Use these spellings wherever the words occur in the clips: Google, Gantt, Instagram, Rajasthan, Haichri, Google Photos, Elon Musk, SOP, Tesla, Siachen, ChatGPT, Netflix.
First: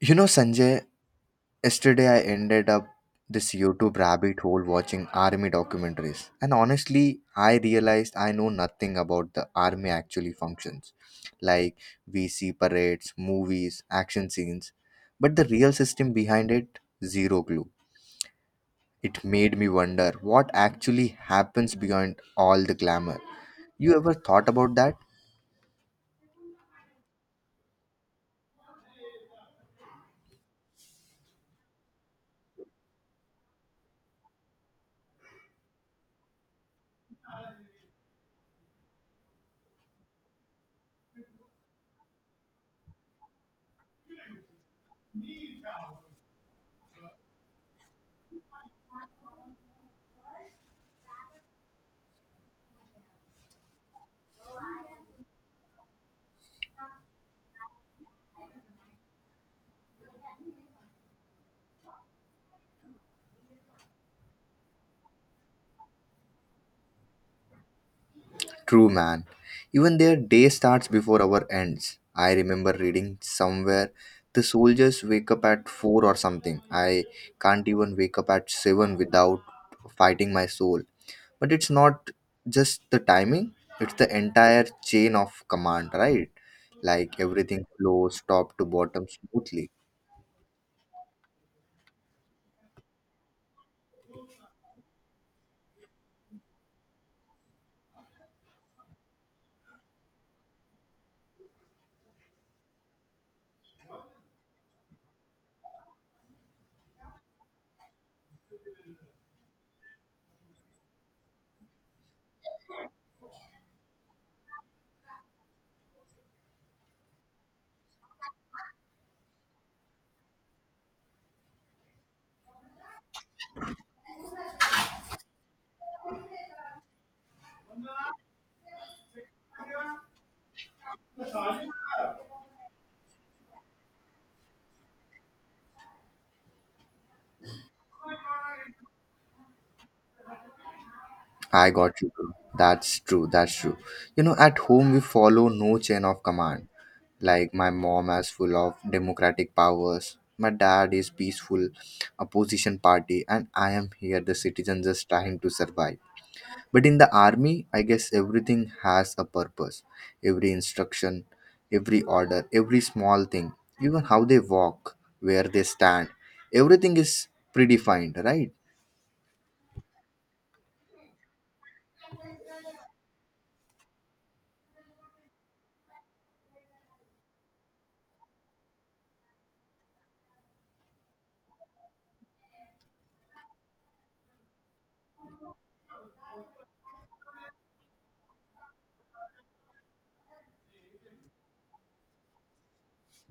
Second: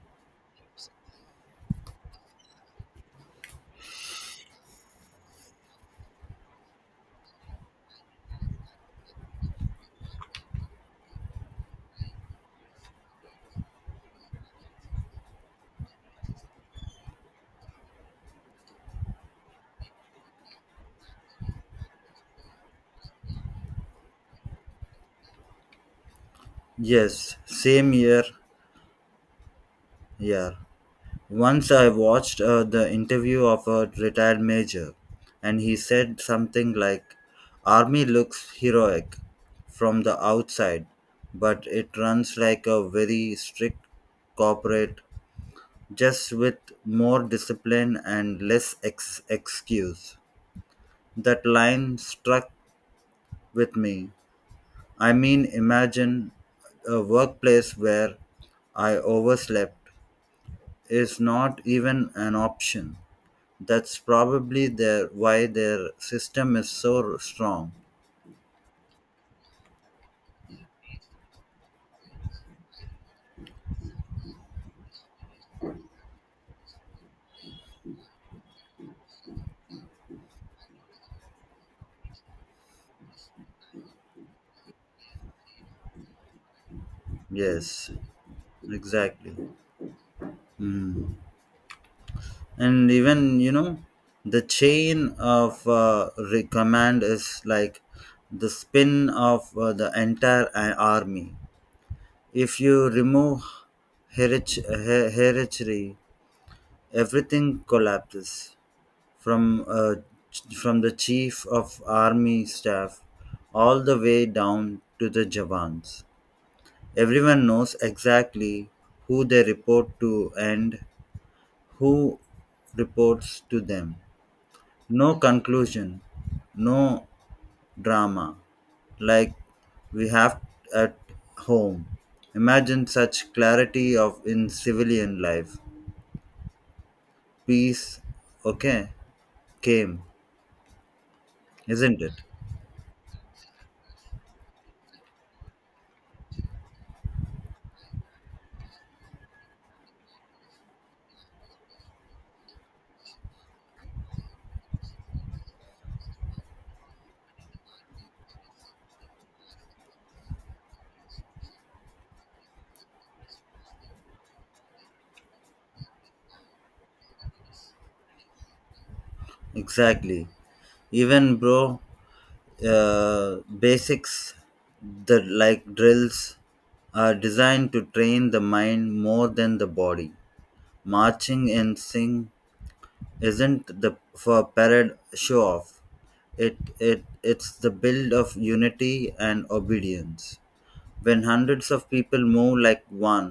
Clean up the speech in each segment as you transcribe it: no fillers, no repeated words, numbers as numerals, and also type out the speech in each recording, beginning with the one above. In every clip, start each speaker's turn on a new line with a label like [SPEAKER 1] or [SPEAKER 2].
[SPEAKER 1] You know, Sanjay, yesterday I ended up this YouTube rabbit hole watching army documentaries. And honestly, I realized I know nothing about the army actually functions. Like we see parades, movies, action scenes, but the real system behind it, zero clue. It made me wonder what actually happens beyond all the glamour. You ever thought about that?
[SPEAKER 2] Yes, same year. Yeah. Once I watched the interview of a retired major, and he said something like, army looks heroic from the outside, but it runs like a very strict corporate, just with more discipline and less excuse. That line struck with me. I mean, imagine a workplace where I overslept is not even an option. That's probably their why their system is so strong.
[SPEAKER 1] True, man. Even their day starts before our ends. I remember reading somewhere the soldiers wake up at 4 or something. I can't even wake up at 7 without fighting my soul. But it's not just the timing, it's the entire chain of command, right? Like everything
[SPEAKER 2] Yes,
[SPEAKER 1] flows top to bottom
[SPEAKER 2] exactly.
[SPEAKER 1] smoothly.
[SPEAKER 2] And even the chain of command is like the spin of the entire army. If you remove hereditary, everything collapses. from uh, from the chief of army staff all the way down to the jawans. Everyone knows exactly who they report to and who reports to them. No conclusion, no drama, like we have at home. Imagine such clarity of in civilian life. Peace. Okay. Came.
[SPEAKER 1] I got
[SPEAKER 2] Isn't
[SPEAKER 1] you,
[SPEAKER 2] it?
[SPEAKER 1] bro. That's true. That's true. You know, at home we follow no chain of command. Like my mom is full of democratic powers. My dad is peaceful opposition party, and I am here the citizen just trying to survive. But in the army, I guess everything has a purpose. Every instruction, every order, every small thing, even how they walk, where they stand, everything is predefined, right?
[SPEAKER 2] Exactly. Even bro, basics that like drills are designed to train the mind more than the body. Marching and sing isn't the for parade show off. It's the build of unity and obedience. When hundreds of people move like one,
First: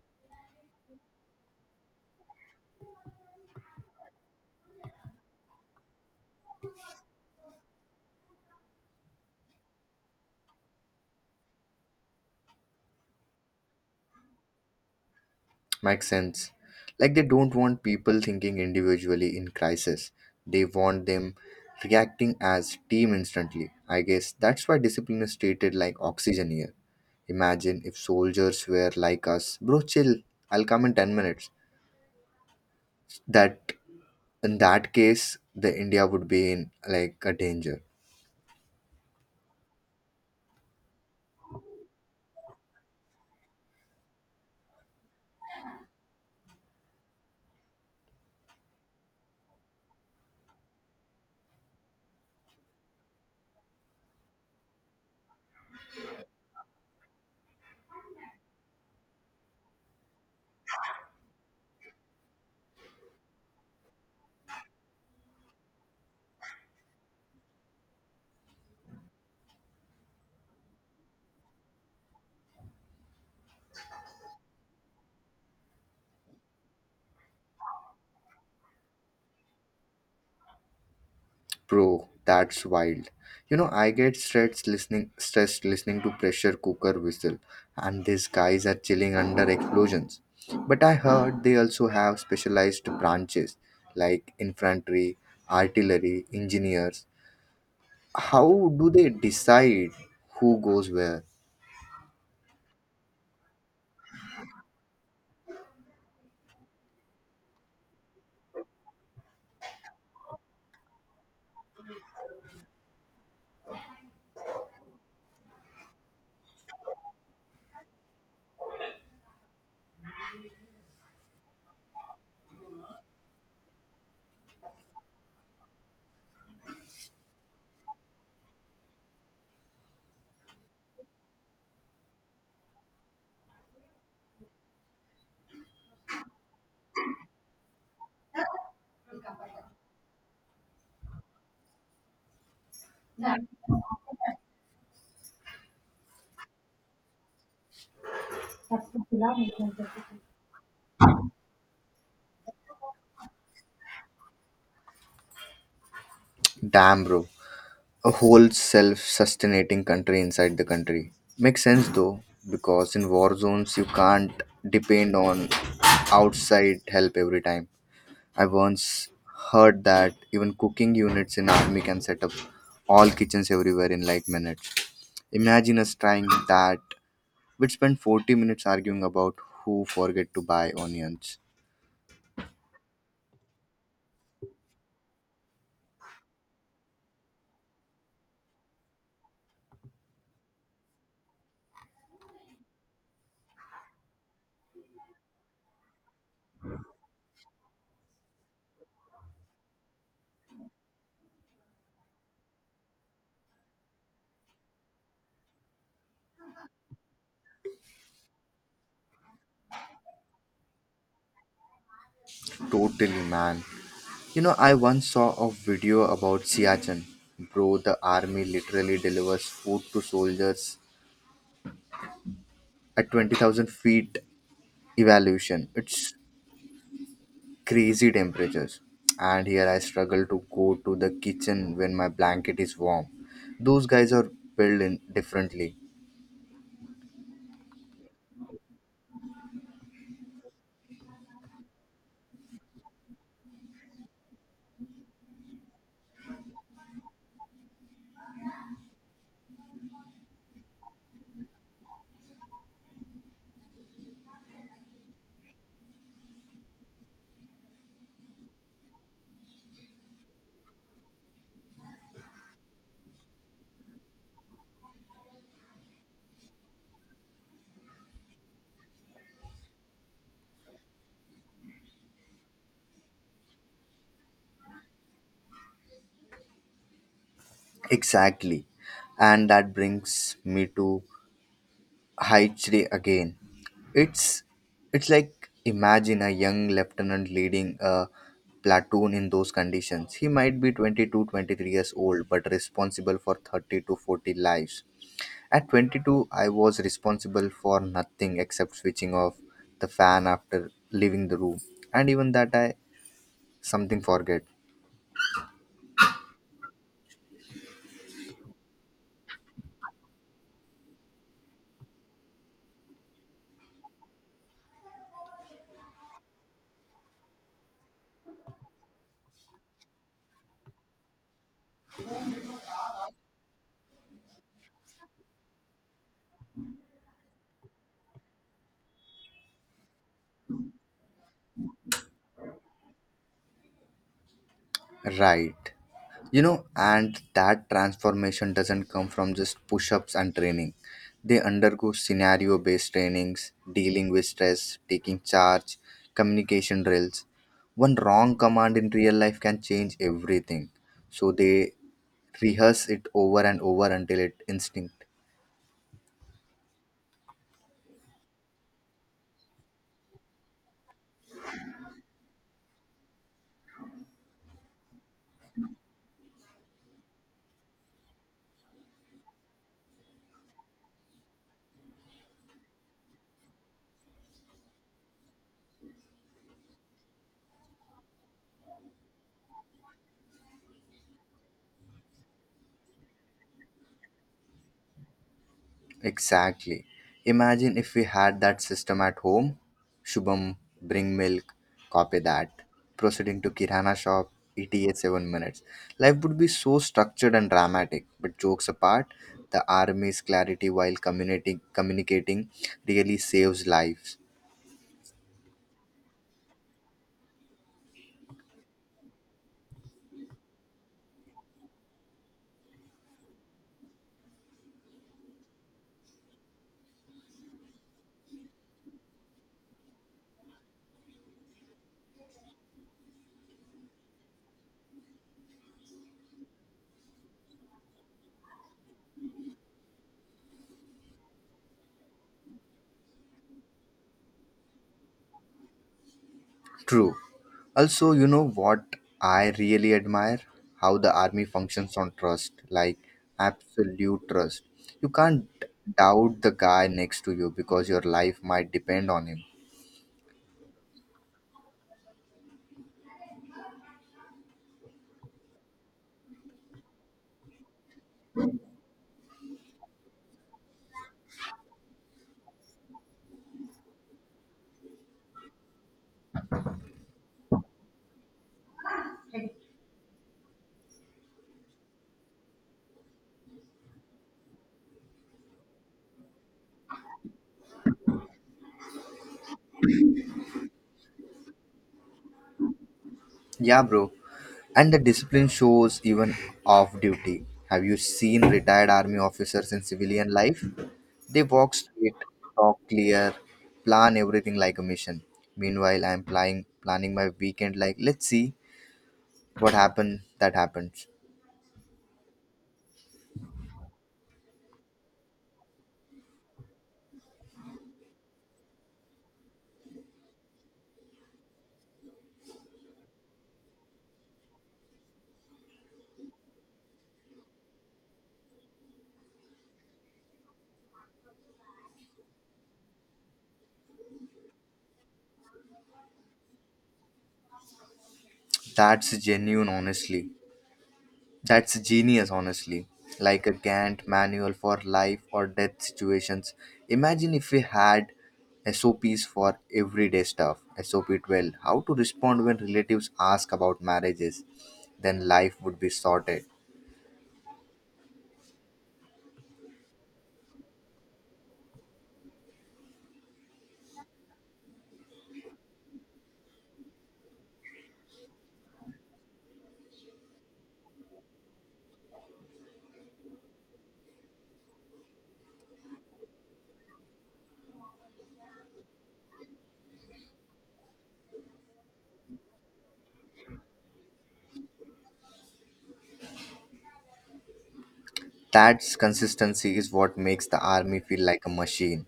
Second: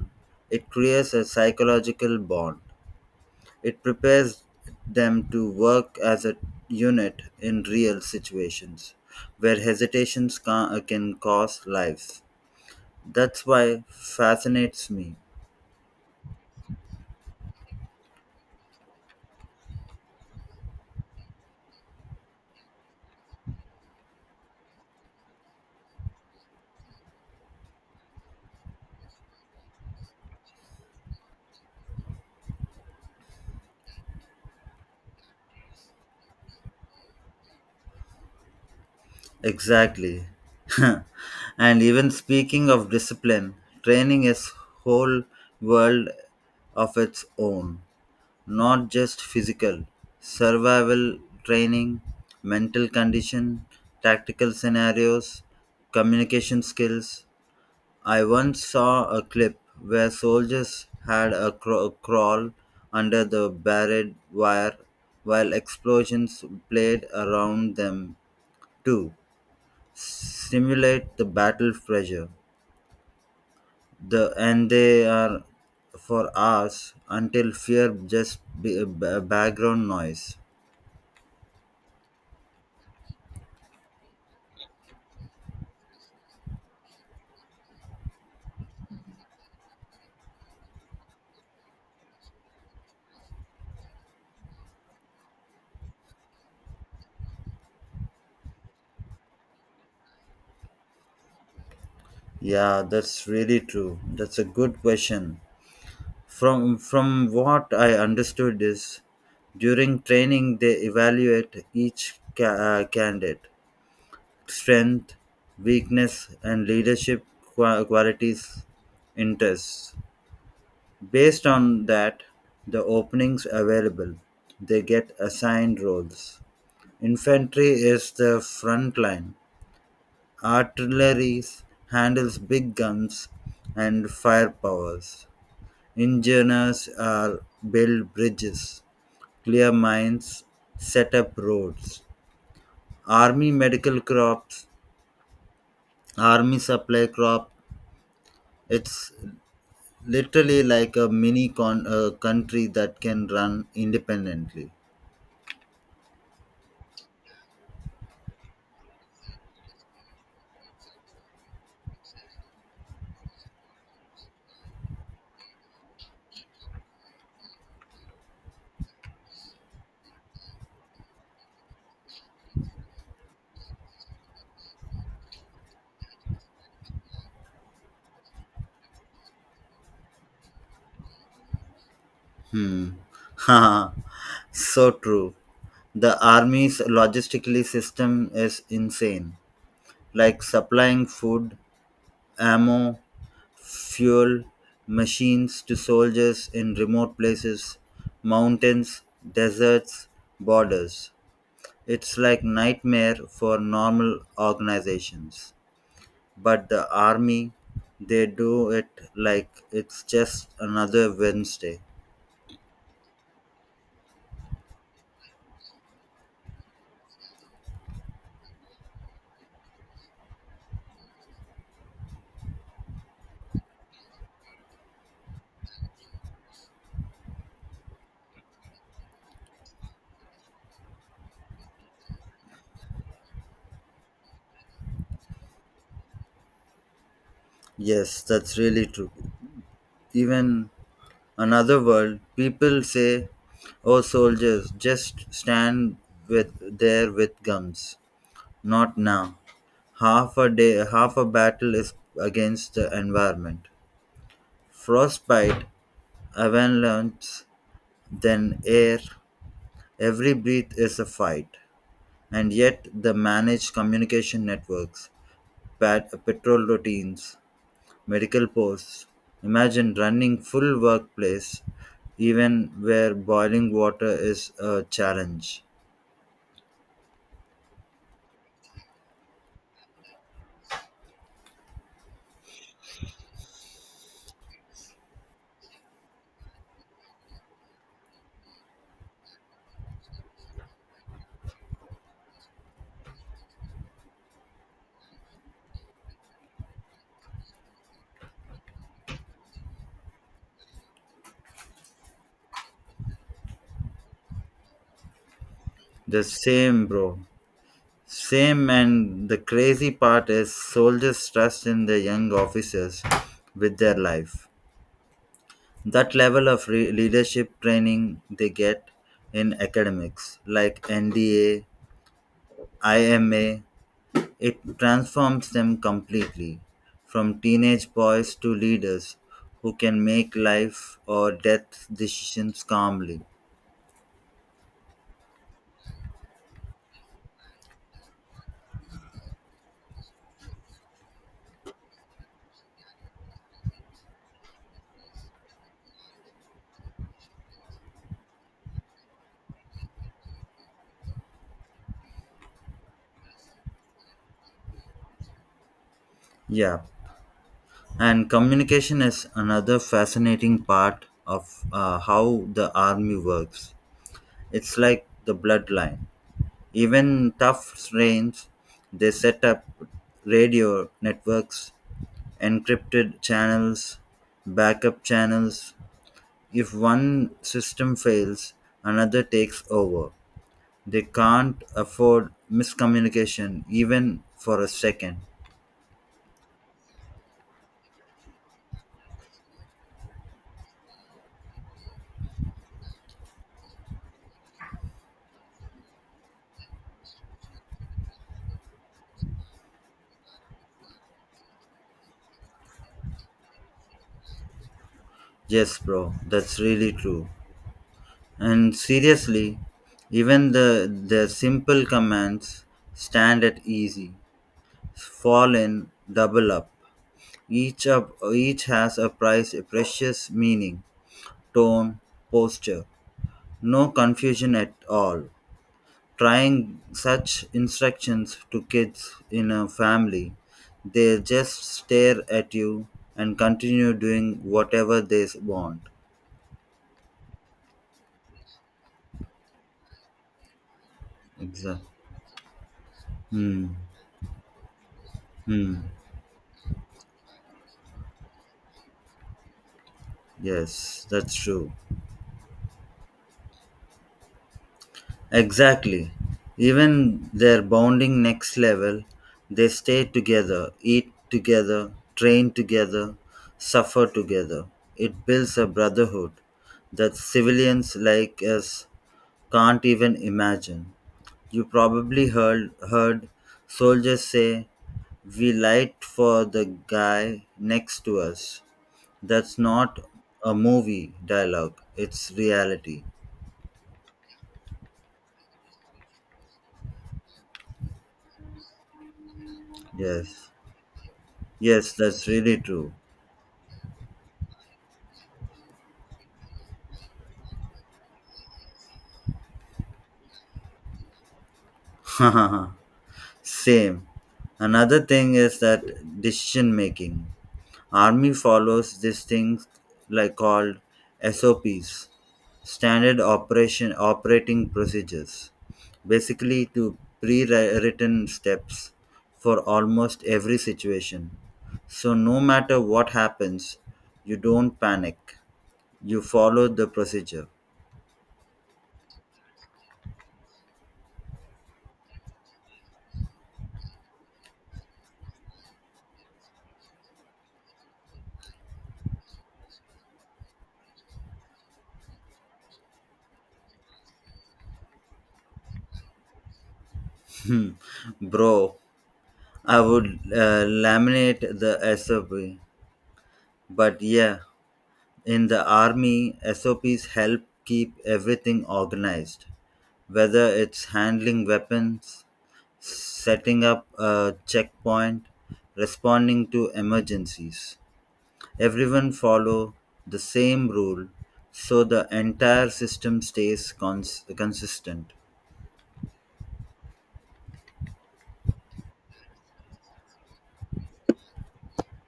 [SPEAKER 2] it creates a psychological bond. It prepares them to work as a unit in real situations where hesitations can cost lives. That's why fascinates me.
[SPEAKER 1] Makes sense. Like they don't want people thinking individually in crisis. They want them reacting as team instantly. I guess that's why discipline is treated like oxygen here. Imagine if soldiers were like us, bro, chill. I'll come in 10 minutes. That in that case, the India would be in like a danger.
[SPEAKER 2] Exactly. And even speaking of discipline, training is whole world of its own, not just physical, survival training, mental condition, tactical scenarios, communication skills. I once saw a clip where soldiers had a crawl under the barbed wire while explosions played around them to simulate the battle pressure. And they are for hours until fear just be a background noise.
[SPEAKER 1] Bro, that's wild. You know, I get stressed listening to pressure cooker whistle and these guys are chilling under explosions. But I heard they also have specialized branches like infantry, artillery, engineers. How do they decide who goes where?
[SPEAKER 2] Yeah, that's really true. That's a good question. From what I understood is, during training they evaluate each candidate strength, weakness, and leadership qualities, interests. Based on that, the openings available, they get assigned roles. Infantry is the front line. Artillery handles big guns and firepowers. Engineers are build bridges, clear mines, set up roads. Army medical crops, army supply crop. It's literally like a mini country that can run independently.
[SPEAKER 1] Damn bro. A whole self sustaining country inside the country. Makes sense though, because in war zones you can't depend on outside help every time. I once heard that even cooking units in army can set up all kitchens everywhere in like minutes. Imagine us trying that. We'd spend 40 minutes arguing about who forget to buy onions.
[SPEAKER 2] Hmm. So true. The army's logistically system is insane, like supplying food, ammo, fuel, machines to soldiers in remote places, mountains, deserts, borders. It's like nightmare for normal organizations. But the army, they do it like it's just another Wednesday.
[SPEAKER 1] Totally, man. You know, I once saw a video about Siachen. Bro, the army literally delivers food to soldiers at 20,000 feet evaluation. It's crazy temperatures. And here I struggle to go to the kitchen when my blanket is warm. Those guys are built in differently.
[SPEAKER 2] Yes, that's really true. Even another world, people say, "Oh soldiers, just stand with there with guns." Not now. Half a day, half a battle is against the environment. Frostbite, avalanche, then air. Every breath is a fight, and yet the managed communication networks, patrol routines, medical posts. Imagine running full workplace, even where boiling water is a challenge.
[SPEAKER 1] Exactly. And that brings me to Haichri again. It's it's like imagine a young lieutenant leading a platoon in those conditions. He might be 22 23 years old but responsible for 30 to 40 lives. At 22, I was responsible for nothing except switching off the fan after leaving the room, and even that, I something forget.
[SPEAKER 2] The same, bro. Same, and the crazy part is soldiers trust in their young officers with their life. That level of leadership training they get in academics, like NDA IMA, it transforms them completely from teenage boys to leaders who can make life or death decisions calmly.
[SPEAKER 1] Right. You know, and that transformation doesn't come from just push ups and training. They undergo scenario based trainings, dealing with stress, taking charge, communication drills. One wrong command in real life can change everything. So they rehearse it over and over until it instinct.
[SPEAKER 2] Yeah, and communication is another fascinating part of how the army works. It's like the bloodline. Even tough reigns, they set up radio networks, encrypted channels, backup channels. If one system fails, another takes over. They can't afford miscommunication even for a second.
[SPEAKER 1] Exactly. Imagine if we had that system at home. Shubham, bring milk, copy that. Proceeding to Kirana shop, ETA 7 minutes. Life would be so structured and dramatic, but jokes apart, the army's clarity while communicating really saves lives.
[SPEAKER 2] Yes, bro, that's really true. And seriously, even the simple commands stand at easy. Fall in, double up. Each has a precious meaning, tone, posture. No confusion at all. Trying such instructions to kids in a family, they just stare at you and continue doing whatever they want.
[SPEAKER 1] True. Also, you know what I really admire? How the army
[SPEAKER 2] Exactly.
[SPEAKER 1] functions on trust, like
[SPEAKER 2] Hmm.
[SPEAKER 1] absolute trust. You can't
[SPEAKER 2] Hmm.
[SPEAKER 1] doubt the guy next to you because your life might depend on him.
[SPEAKER 2] Yes, that's true. Exactly. Even their bonding next level, they stay together, eat together, train together, suffer together. It builds a brotherhood that civilians like us can't even imagine. You probably heard soldiers say, "We lied for the guy next to us." That's not a movie dialogue, it's reality.
[SPEAKER 1] Yeah, bro. And the discipline shows even off duty. Have you seen retired army officers in civilian
[SPEAKER 2] Yes,
[SPEAKER 1] life? They walk
[SPEAKER 2] yes,
[SPEAKER 1] straight,
[SPEAKER 2] that's really
[SPEAKER 1] talk
[SPEAKER 2] true.
[SPEAKER 1] clear, plan everything like a mission. Meanwhile, I'm planning my weekend like let's see what happened that happens.
[SPEAKER 2] Same. Another thing is that decision making. Army follows these things like called SOPs, standard operation operating procedures, basically to pre-written steps for almost every situation. So no matter what happens, you don't panic. You follow the procedure.
[SPEAKER 1] That's genuine, honestly. That's genius, honestly. Like a Gantt manual for life or death situations. Imagine if we had SOPs for everyday stuff. SOP 12, how to respond when relatives ask about marriages. Then life would be sorted.
[SPEAKER 2] Bro, I would laminate the SOP. But yeah, in the army, SOPs help keep everything organized, whether it's handling weapons, setting up a checkpoint, responding to emergencies. Everyone follow the same rule so the entire system stays consistent.
[SPEAKER 1] That's consistency is what makes the army feel like a machine.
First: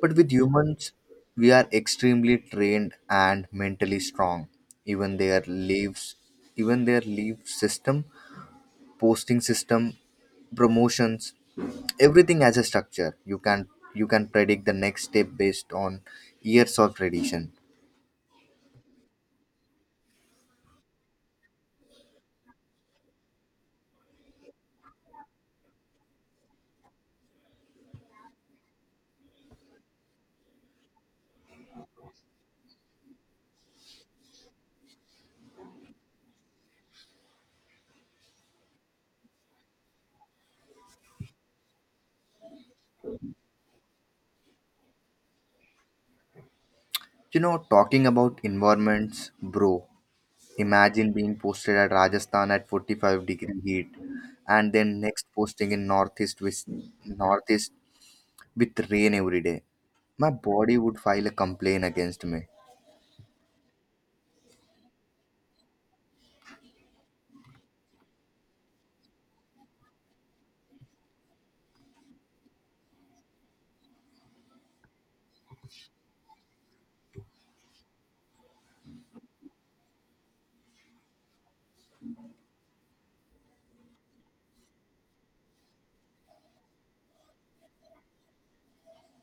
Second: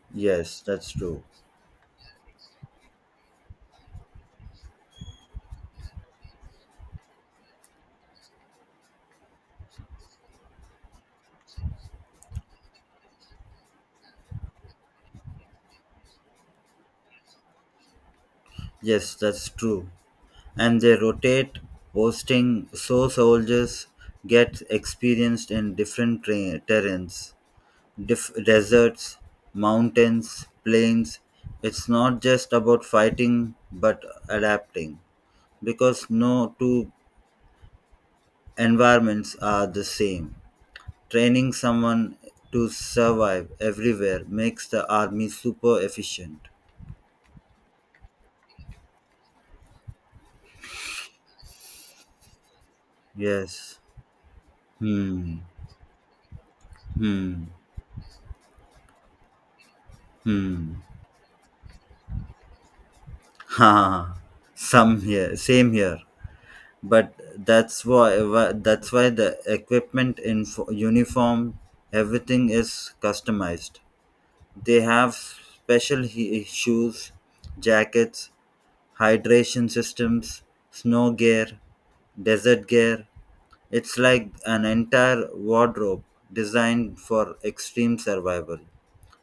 [SPEAKER 1] But with
[SPEAKER 2] Yes, that's
[SPEAKER 1] humans,
[SPEAKER 2] true.
[SPEAKER 1] we are extremely trained and mentally strong. Even their leaves, even their leave system posting system, promotions, everything as a structure. You can predict the next step based on years of tradition.
[SPEAKER 2] Yes, that's true. And they rotate posting so soldiers get experienced in different terrains, deserts, mountains, plains. It's not just about fighting but adapting because no two environments are the same. Training someone to survive everywhere makes the army super efficient.
[SPEAKER 1] You know, talking about environments, bro. Imagine being posted at Rajasthan at 45-degree
[SPEAKER 2] Yes.
[SPEAKER 1] heat and then next
[SPEAKER 2] Hmm.
[SPEAKER 1] posting in northeast with
[SPEAKER 2] Hmm.
[SPEAKER 1] northeast with rain every day. My
[SPEAKER 2] Hmm.
[SPEAKER 1] body would file a complaint against me.
[SPEAKER 2] Ha. Some here. Same here. But that's why the equipment in uniform everything is customized. They have special shoes, jackets, hydration systems, snow gear, desert gear. It's like an entire wardrobe designed for extreme survival,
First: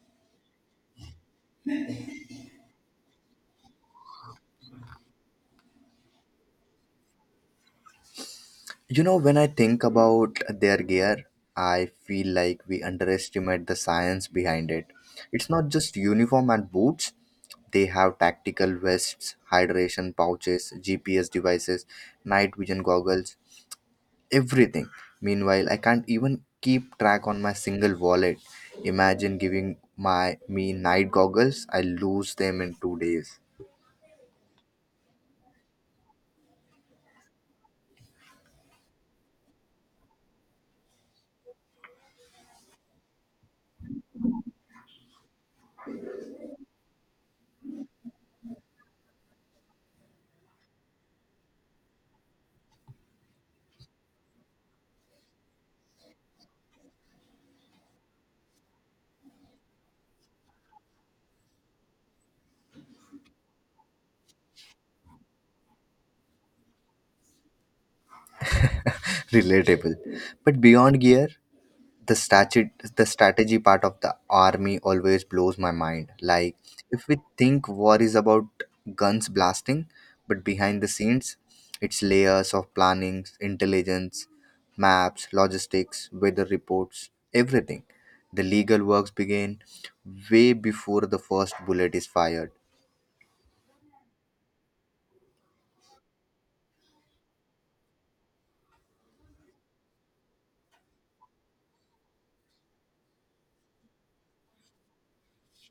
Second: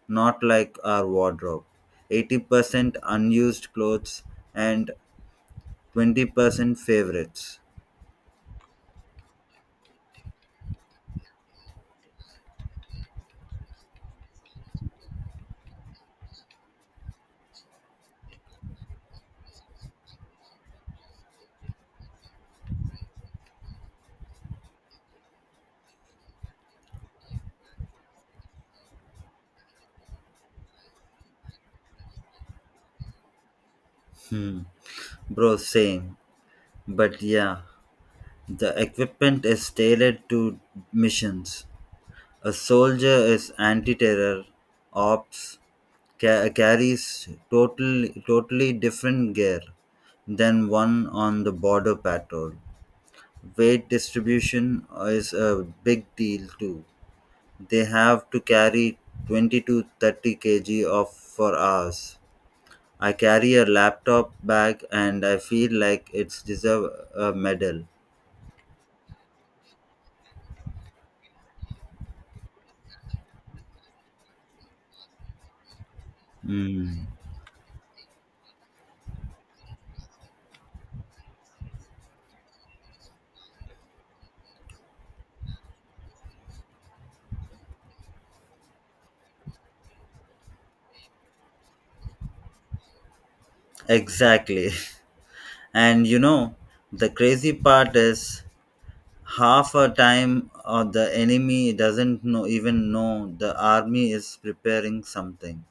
[SPEAKER 2] not like our wardrobe, 80% unused clothes and 20% favorites.
[SPEAKER 1] You know, when I think about their gear, I feel like we underestimate the science behind it. It's not just uniform and boots, they have tactical vests, hydration pouches, GPS devices, night vision goggles, everything. Meanwhile, I can't even keep track on my single wallet. Imagine giving my me night goggles, I lose them in 2 days.
[SPEAKER 2] Hmm. Bro, same. But yeah, the equipment is tailored to missions. A soldier is anti-terror, ops, carries totally different gear than one on the border patrol. Weight distribution is a big deal too. They have to carry 20 to 30 kg of for hours. I carry a laptop bag and I feel like it's deserve a medal.
[SPEAKER 1] Relatable. But beyond gear, the statute the strategy part of the army always blows my mind, like
[SPEAKER 2] Mm,
[SPEAKER 1] if we think war is about guns blasting, but behind the scenes it's layers of planning, intelligence, maps, logistics, weather reports, everything. The legal works begin way before the first bullet is fired.
[SPEAKER 2] exactly. And you know, the crazy part is half a time or the enemy doesn't know even know the army is preparing something.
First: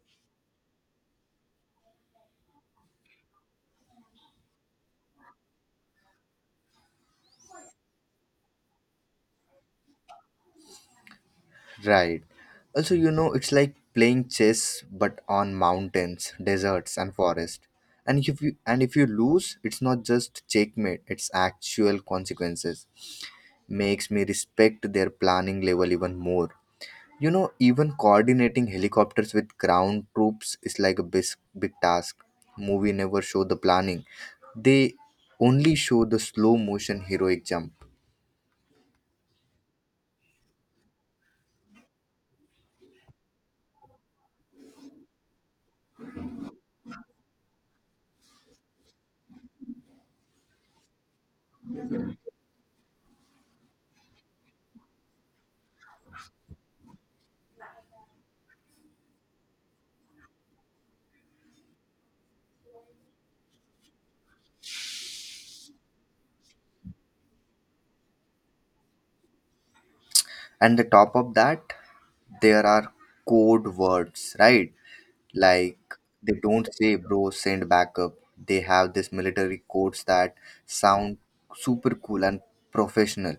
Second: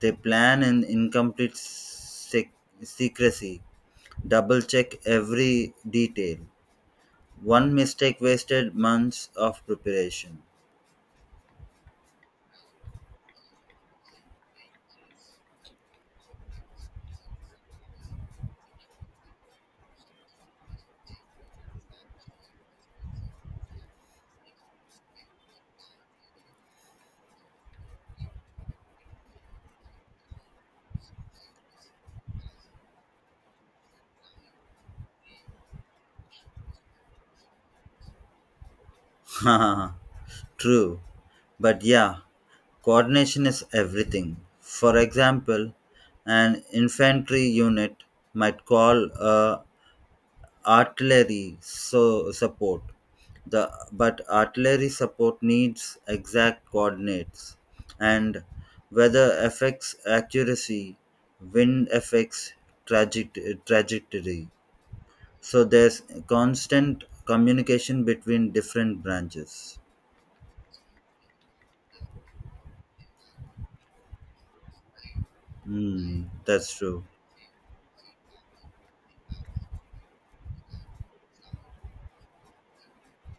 [SPEAKER 2] They plan in incomplete secrecy, double check every detail. One mistake wasted months of preparation.
[SPEAKER 1] Right. Also, you know, it's like playing chess but on mountains, deserts, and forest. And if you lose, it's not just checkmate, it's actual consequences. Makes me respect their planning level even more. You know, even coordinating helicopters with ground troops is like a big, big task. Movie never show the planning. They only show the slow motion heroic jump.
[SPEAKER 2] True, but yeah, coordination is everything. For example, an infantry unit might call a artillery so support. The but artillery support needs exact coordinates, and weather affects accuracy, wind affects trajectory. So there's constant communication between different branches.
[SPEAKER 1] And the top of that, there are code words, right? Like
[SPEAKER 2] Mm,
[SPEAKER 1] they don't
[SPEAKER 2] that's
[SPEAKER 1] say
[SPEAKER 2] true.
[SPEAKER 1] bro send backup, they have this military codes that sound super cool and professional.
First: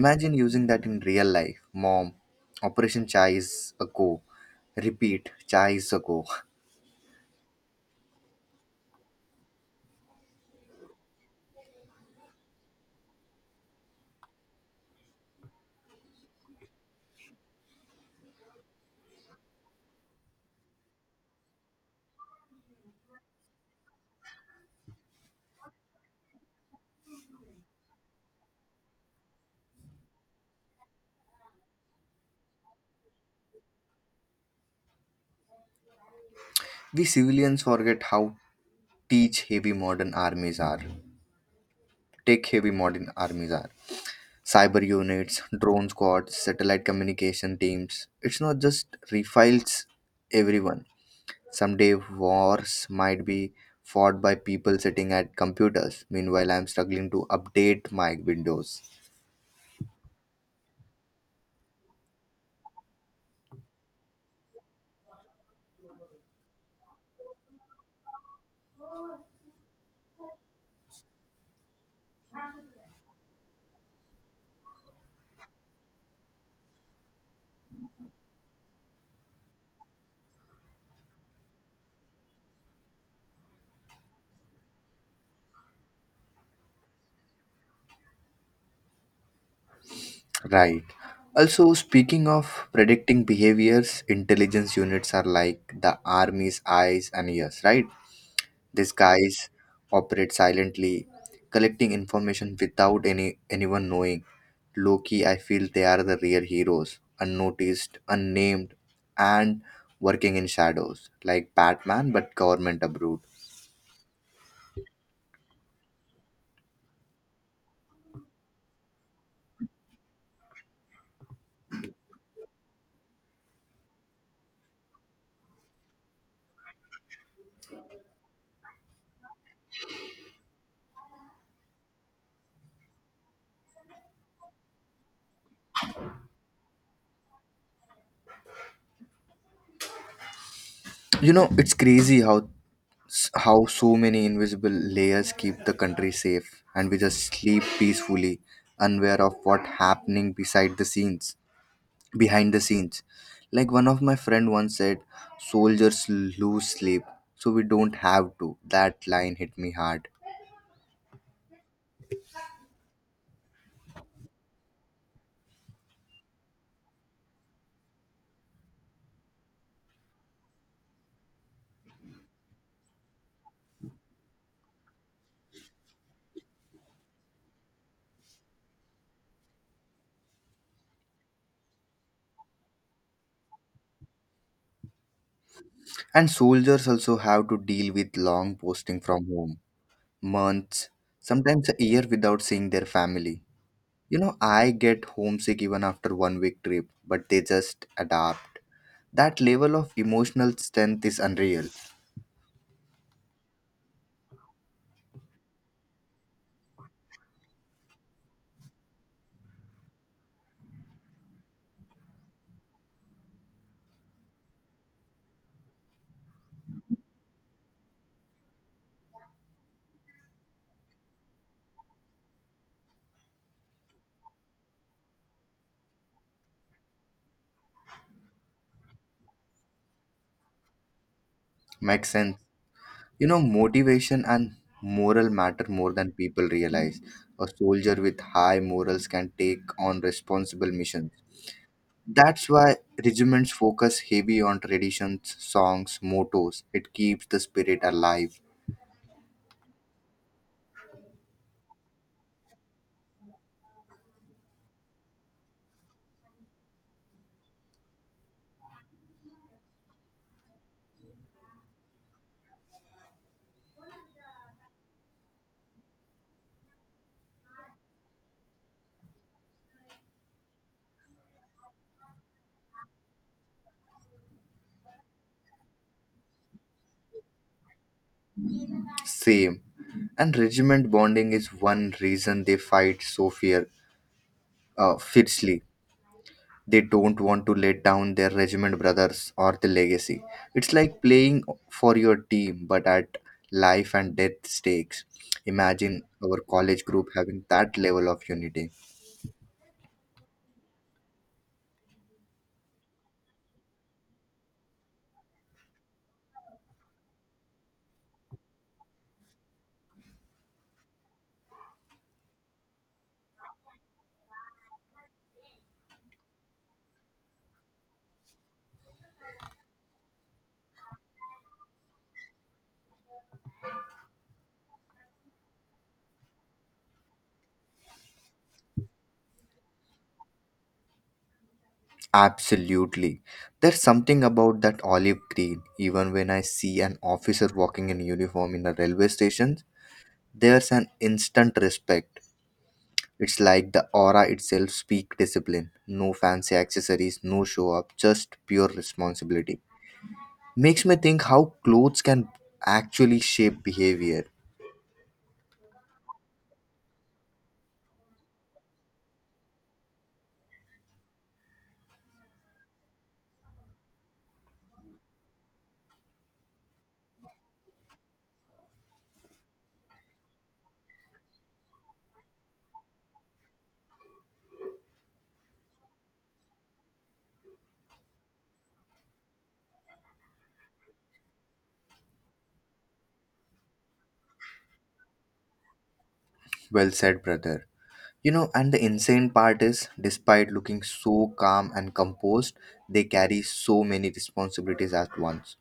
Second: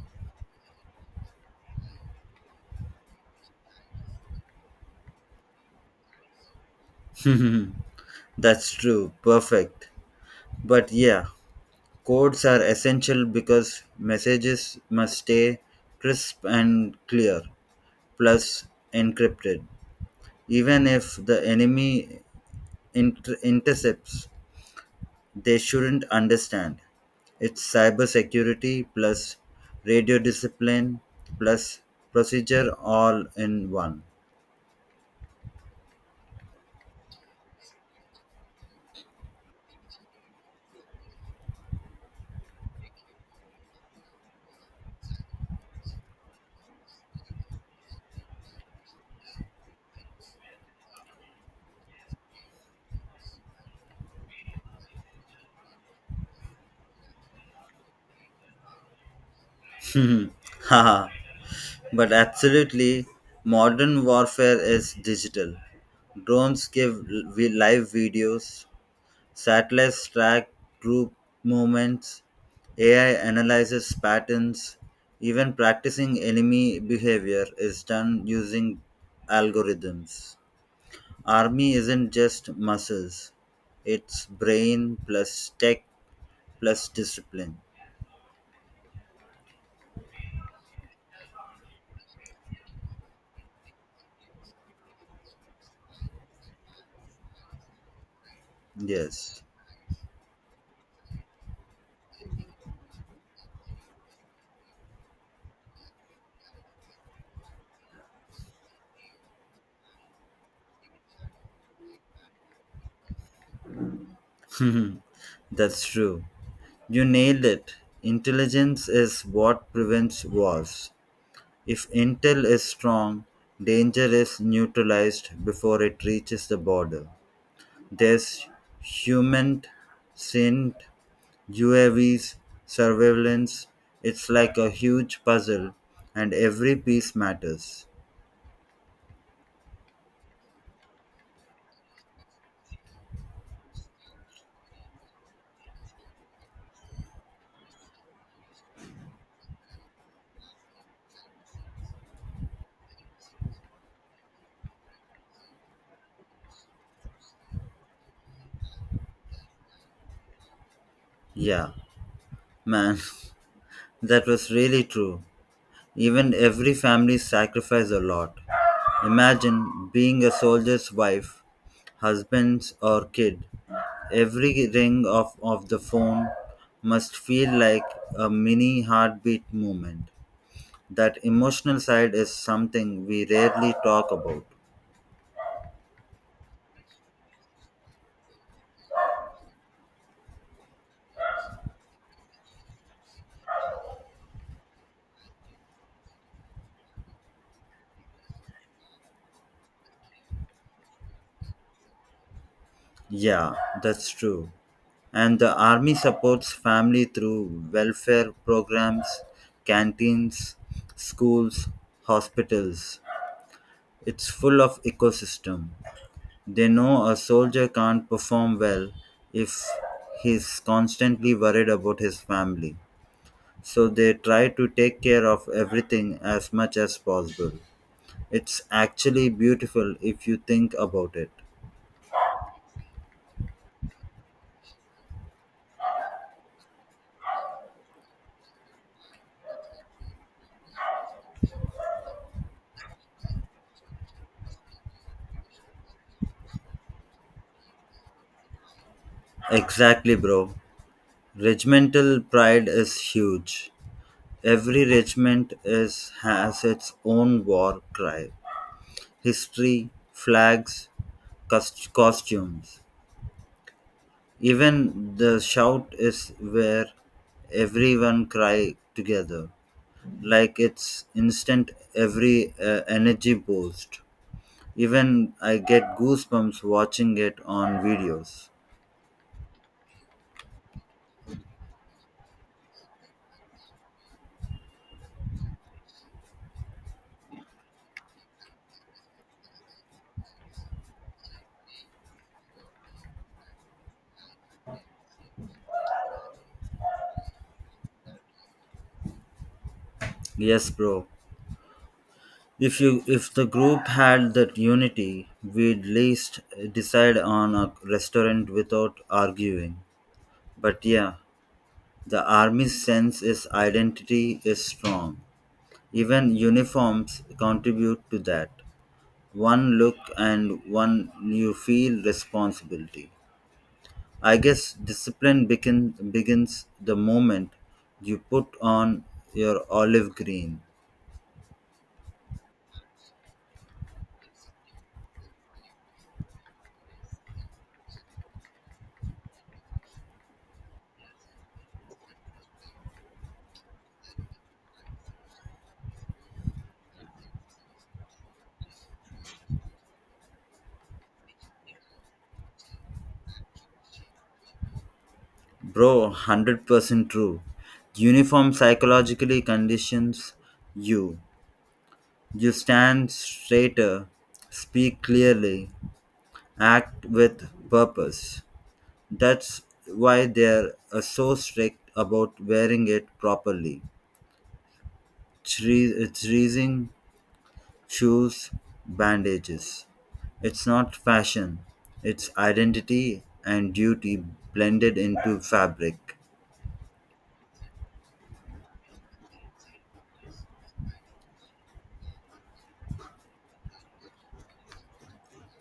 [SPEAKER 1] Imagine using that in real life. Mom, operation chai is a go, repeat chai is a go.
[SPEAKER 2] That's true. Perfect. But yeah, codes are essential because messages must stay crisp and clear, plus encrypted. Even if the enemy intercepts, they shouldn't understand. It's cybersecurity plus radio discipline plus procedure all in one.
[SPEAKER 1] We civilians forget how teach heavy modern armies are take heavy modern armies are, cyber units, drone squads, satellite communication teams. It's not just refiles everyone. Someday wars might be fought by people sitting at computers. Meanwhile, I'm struggling to update my Windows.
[SPEAKER 2] Haha. But absolutely, modern warfare is digital. Drones give live videos, satellites track troop movements, AI analyzes patterns, even practicing enemy behavior is done using algorithms. Army isn't just muscles, it's brain plus tech plus discipline.
[SPEAKER 1] Right. Also, speaking of predicting behaviors, intelligence units are like the army's eyes and ears, right? These
[SPEAKER 2] Yes,
[SPEAKER 1] guys operate silently, collecting information without anyone knowing. Loki, I feel they are the real heroes, unnoticed, unnamed, and working in shadows, like Batman but government approved.
[SPEAKER 2] that's true. You nailed it. Intelligence is what prevents wars. If intel is strong, danger is neutralized before it reaches the border. There's human scent, UAVs, surveillance. It's like a huge puzzle, and every piece matters.
[SPEAKER 1] You know, it's crazy how so many invisible layers keep the country safe, and we just sleep peacefully, unaware of what happening beside the scenes. Behind the scenes Like one of my friend once said, soldiers lose sleep so we don't have to. That line hit me hard.
[SPEAKER 2] Yeah, man, that was really true. Even every family sacrifice a lot. Imagine being a soldier's wife, husband, or kid. Every ring of the phone must feel like a mini heartbeat moment. That emotional side is something we rarely talk about.
[SPEAKER 1] And soldiers also have to deal with long posting from home, months, sometimes a year without seeing their family. You know, I get homesick even after one week trip, but they just adapt. That level of emotional strength is unreal.
[SPEAKER 2] Yeah, that's true. And the army supports family through welfare programs, canteens, schools, hospitals. It's full of ecosystem. They know a soldier can't perform well if he's constantly worried about his family. So they try to take care of everything as much as possible. It's actually beautiful if you think about it.
[SPEAKER 1] Makes sense. You know, motivation and moral matter more than people realize. A soldier with high morals can take on responsible missions. That's why regiments focus heavy on traditions, songs, mottos. It keeps the spirit alive.
[SPEAKER 2] Exactly, bro. Regimental pride is huge. Every regiment is, has its own war cry, history, flags, costumes. Even the shout is where everyone cry together, like it's instant every energy boost. Even I get goosebumps watching it on videos.
[SPEAKER 1] Same. And regiment bonding is one reason they fight so fiercely. They don't want to let down their regiment brothers or the legacy. It's like playing for your team, but at life and death stakes. Imagine our college group having that level of unity.
[SPEAKER 2] Yes, bro. If the group had that unity, we'd least decide on a restaurant without arguing. But yeah, the army's sense is identity is strong. Even uniforms contribute to that. One look and one you feel responsibility. I guess discipline begins the moment you put on your olive green.
[SPEAKER 1] Absolutely. There's something about that olive green. Even when I see an officer walking in uniform in a railway station, there's an instant respect. It's like the aura itself speak discipline. No fancy accessories, no show up, just pure responsibility. Makes me think how clothes can actually shape behavior.
[SPEAKER 2] Bro, 100% true. Uniform psychologically conditions you you stand straighter, speak clearly, act with purpose. That's why they're so strict about wearing it properly. Treating shoes, bandages. It's not fashion, it's identity and duty blended into fabric.
[SPEAKER 1] Well said, brother. You know, and the insane part is, despite looking so calm and composed, they carry so many responsibilities at once,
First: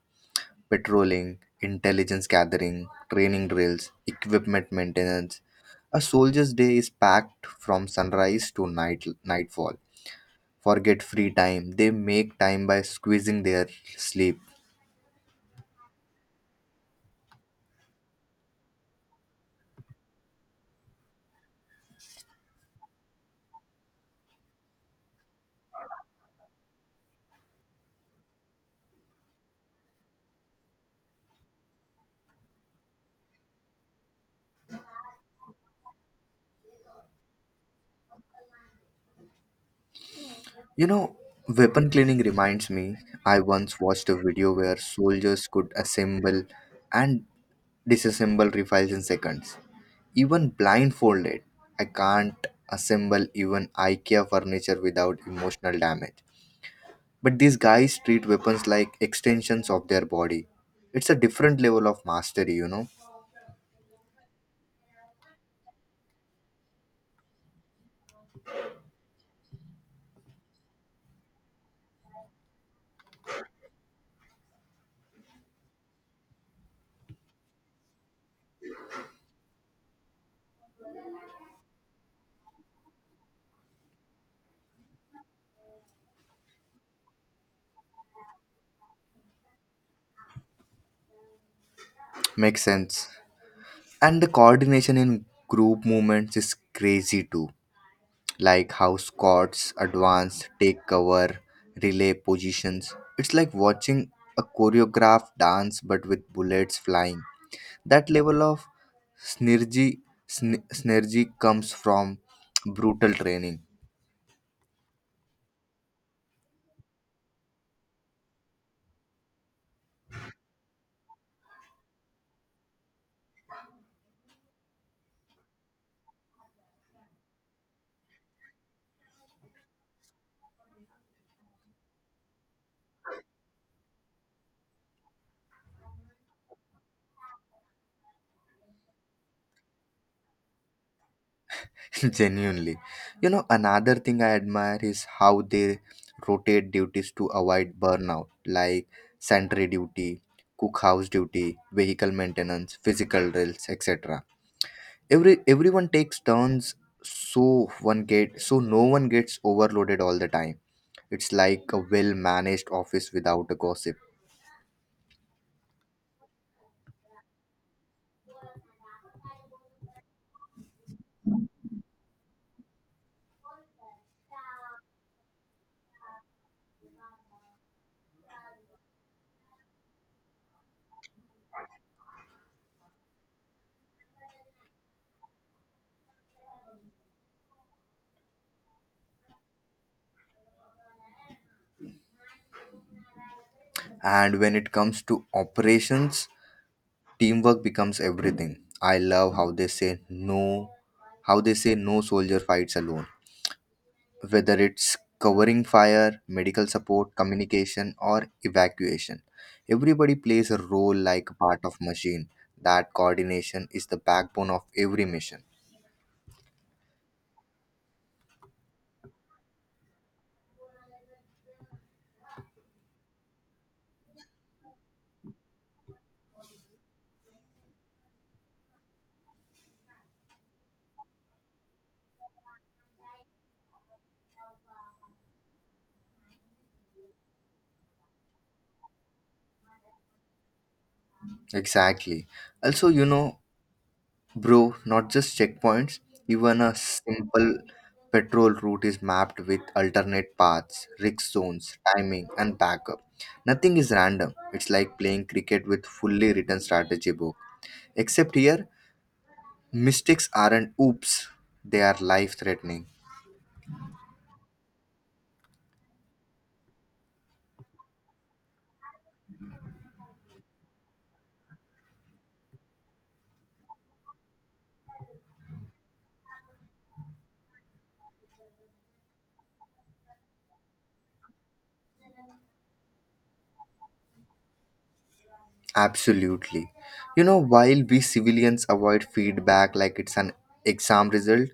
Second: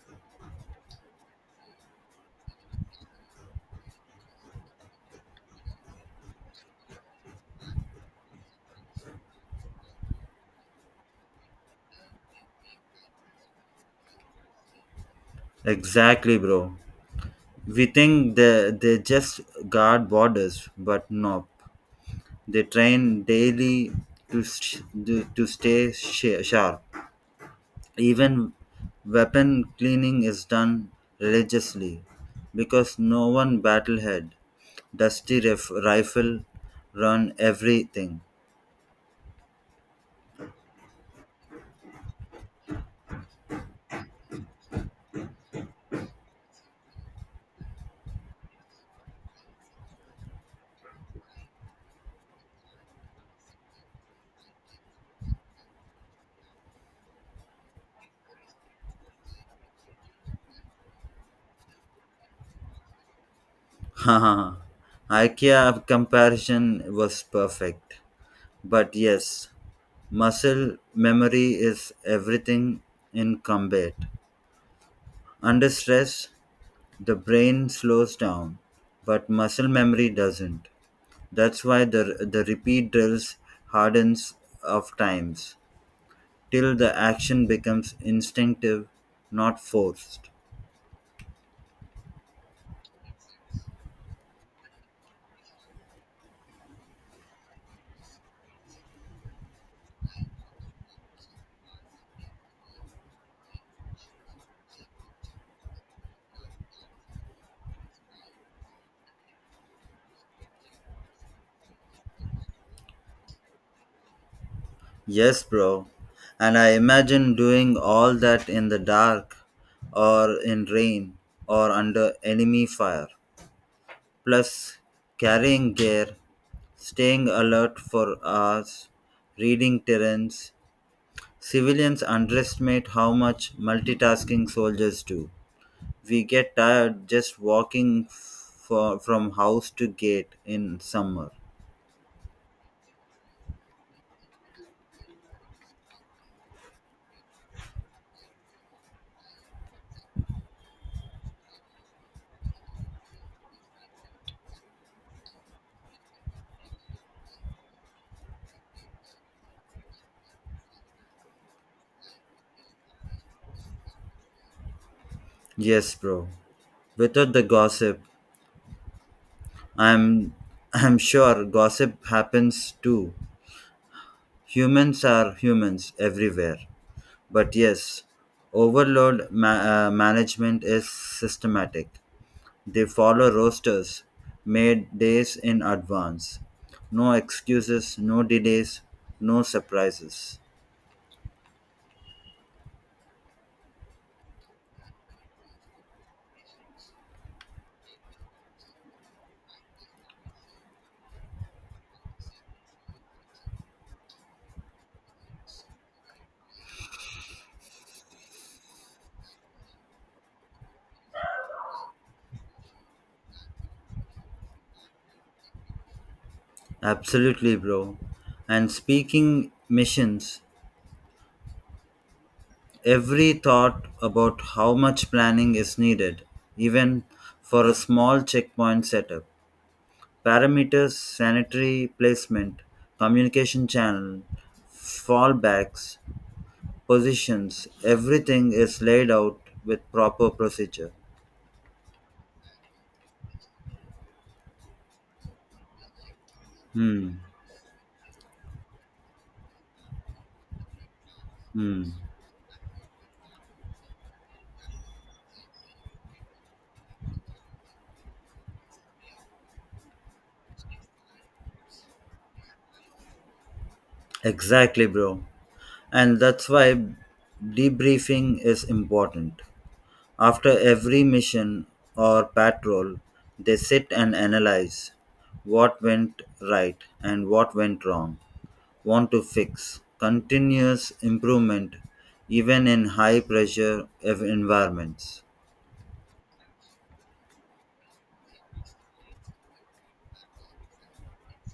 [SPEAKER 1] patrolling, intelligence gathering, training drills, equipment maintenance. A soldier's day is packed from sunrise to nightfall. Forget free time, they make time by squeezing their sleep.
[SPEAKER 2] Exactly, bro. We think they just guard borders, but no. They train daily to stay sharp. Even weapon cleaning is done religiously because no one battlehead, dusty rifle, run everything.
[SPEAKER 1] You know, weapon cleaning reminds me, I once watched a video where soldiers could assemble and disassemble rifles in seconds, even blindfolded. I can't assemble even IKEA furniture without emotional damage. But these guys treat weapons like extensions of their body. It's a different level of mastery, you know.
[SPEAKER 2] Ha, ha, ha. IKEA comparison was perfect. But yes, muscle memory is everything in combat. Under stress, the brain slows down, but muscle memory doesn't. That's why the repeat drills hardens of times till the action becomes instinctive, not forced.
[SPEAKER 1] Makes sense. And the coordination in group movements is crazy too, like how squats, advance, take cover, relay positions. It's like watching a choreographed dance but with bullets flying. That level of synergy, synergy comes from brutal training.
[SPEAKER 2] Yes, bro. And I imagine doing all that in the dark or in rain or under enemy fire. Plus, carrying gear, staying alert for hours, reading terrains. Civilians underestimate how much multitasking soldiers do. We get tired just walking from house to gate in summer.
[SPEAKER 1] Genuinely. You know, another thing I admire is how they rotate duties to avoid burnout, like sentry duty, cookhouse duty, vehicle maintenance, physical drills, etc. Everyone takes turns so one get so no one gets overloaded all the time. It's like a well managed office without a gossip.
[SPEAKER 2] Yes, bro. Without the gossip, I'm I'm sure gossip happens too. Humans are humans everywhere. But yes, overload management is systematic. They follow rosters made days in advance. No excuses, no delays, no surprises.
[SPEAKER 1] And when it comes to operations, teamwork becomes everything. I love how they say no no soldier fights alone, whether it's covering fire, medical support, communication, or evacuation. Everybody plays a role like a part of machine. That coordination is the backbone of every mission.
[SPEAKER 2] Absolutely, bro. And speaking missions, every thought about how much planning is needed, even for a small checkpoint setup, parameters, sanitary placement, communication channel, fallbacks, positions, everything is laid out with proper procedure.
[SPEAKER 1] Exactly. Also, you know, bro, not just checkpoints, even a
[SPEAKER 2] Hmm.
[SPEAKER 1] simple patrol route is mapped with alternate paths, risk zones,
[SPEAKER 2] Hmm.
[SPEAKER 1] timing, and backup. Nothing is random. It's like playing cricket with fully written strategy book. Except here, mistakes aren't oops, they are life threatening.
[SPEAKER 2] Exactly, bro. And that's why debriefing is important. After every mission or patrol, they sit and analyze what went right and what went wrong. Want to fix. Continuous improvement, even in high pressure environments.
[SPEAKER 1] Absolutely. You know, while we civilians avoid feedback like it's an exam result,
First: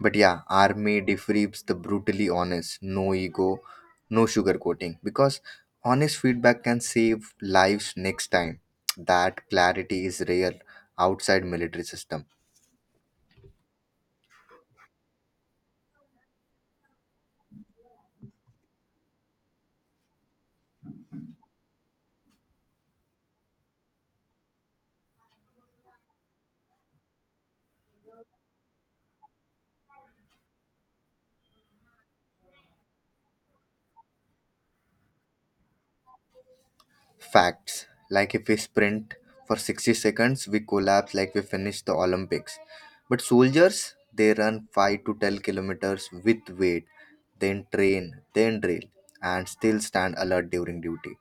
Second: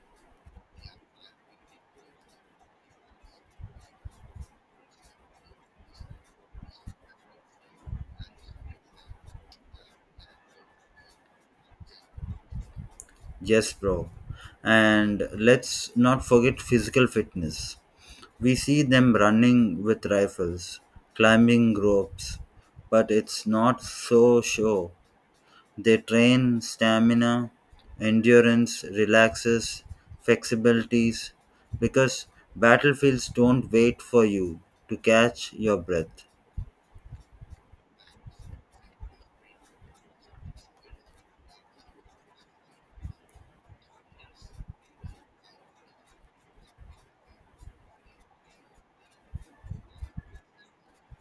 [SPEAKER 1] but yeah, army defreeps the brutally honest, no ego, no sugarcoating, because honest feedback can save lives next time. That clarity is rare outside military system.
[SPEAKER 2] Yes, bro. And let's not forget physical fitness. We see them running with rifles, climbing ropes, but it's not so sure. They train stamina, endurance, relaxes, flexibilities, because battlefields don't wait for you to catch your breath.
[SPEAKER 1] Facts, like if we sprint for 60 seconds, we collapse like we finish the Olympics. But soldiers, they run 5 to 10 kilometers with weight, then train, then drill, and still stand alert during duty.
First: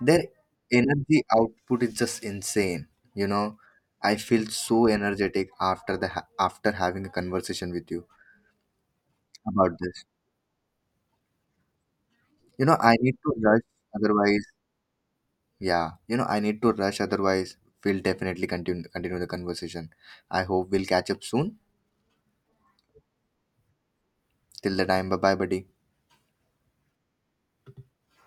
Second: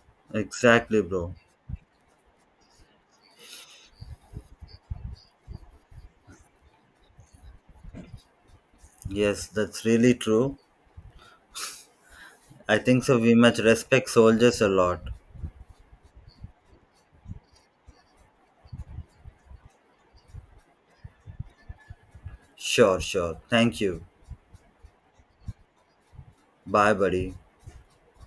[SPEAKER 1] Their
[SPEAKER 2] Exactly,
[SPEAKER 1] energy
[SPEAKER 2] bro.
[SPEAKER 1] output is just insane. You know, I feel so energetic after having a conversation with you
[SPEAKER 2] Yes,
[SPEAKER 1] about
[SPEAKER 2] that's
[SPEAKER 1] this.
[SPEAKER 2] really true.
[SPEAKER 1] You know,
[SPEAKER 2] I
[SPEAKER 1] I
[SPEAKER 2] think
[SPEAKER 1] need
[SPEAKER 2] so.
[SPEAKER 1] to
[SPEAKER 2] We must
[SPEAKER 1] rush,
[SPEAKER 2] respect
[SPEAKER 1] otherwise.
[SPEAKER 2] soldiers a lot.
[SPEAKER 1] Yeah, you know, I need to rush, otherwise, we'll definitely continue the conversation. I hope we'll catch up soon.
[SPEAKER 2] Sure, sure. Thank you.
[SPEAKER 1] Till the time, bye bye, buddy.
[SPEAKER 2] Bye, buddy.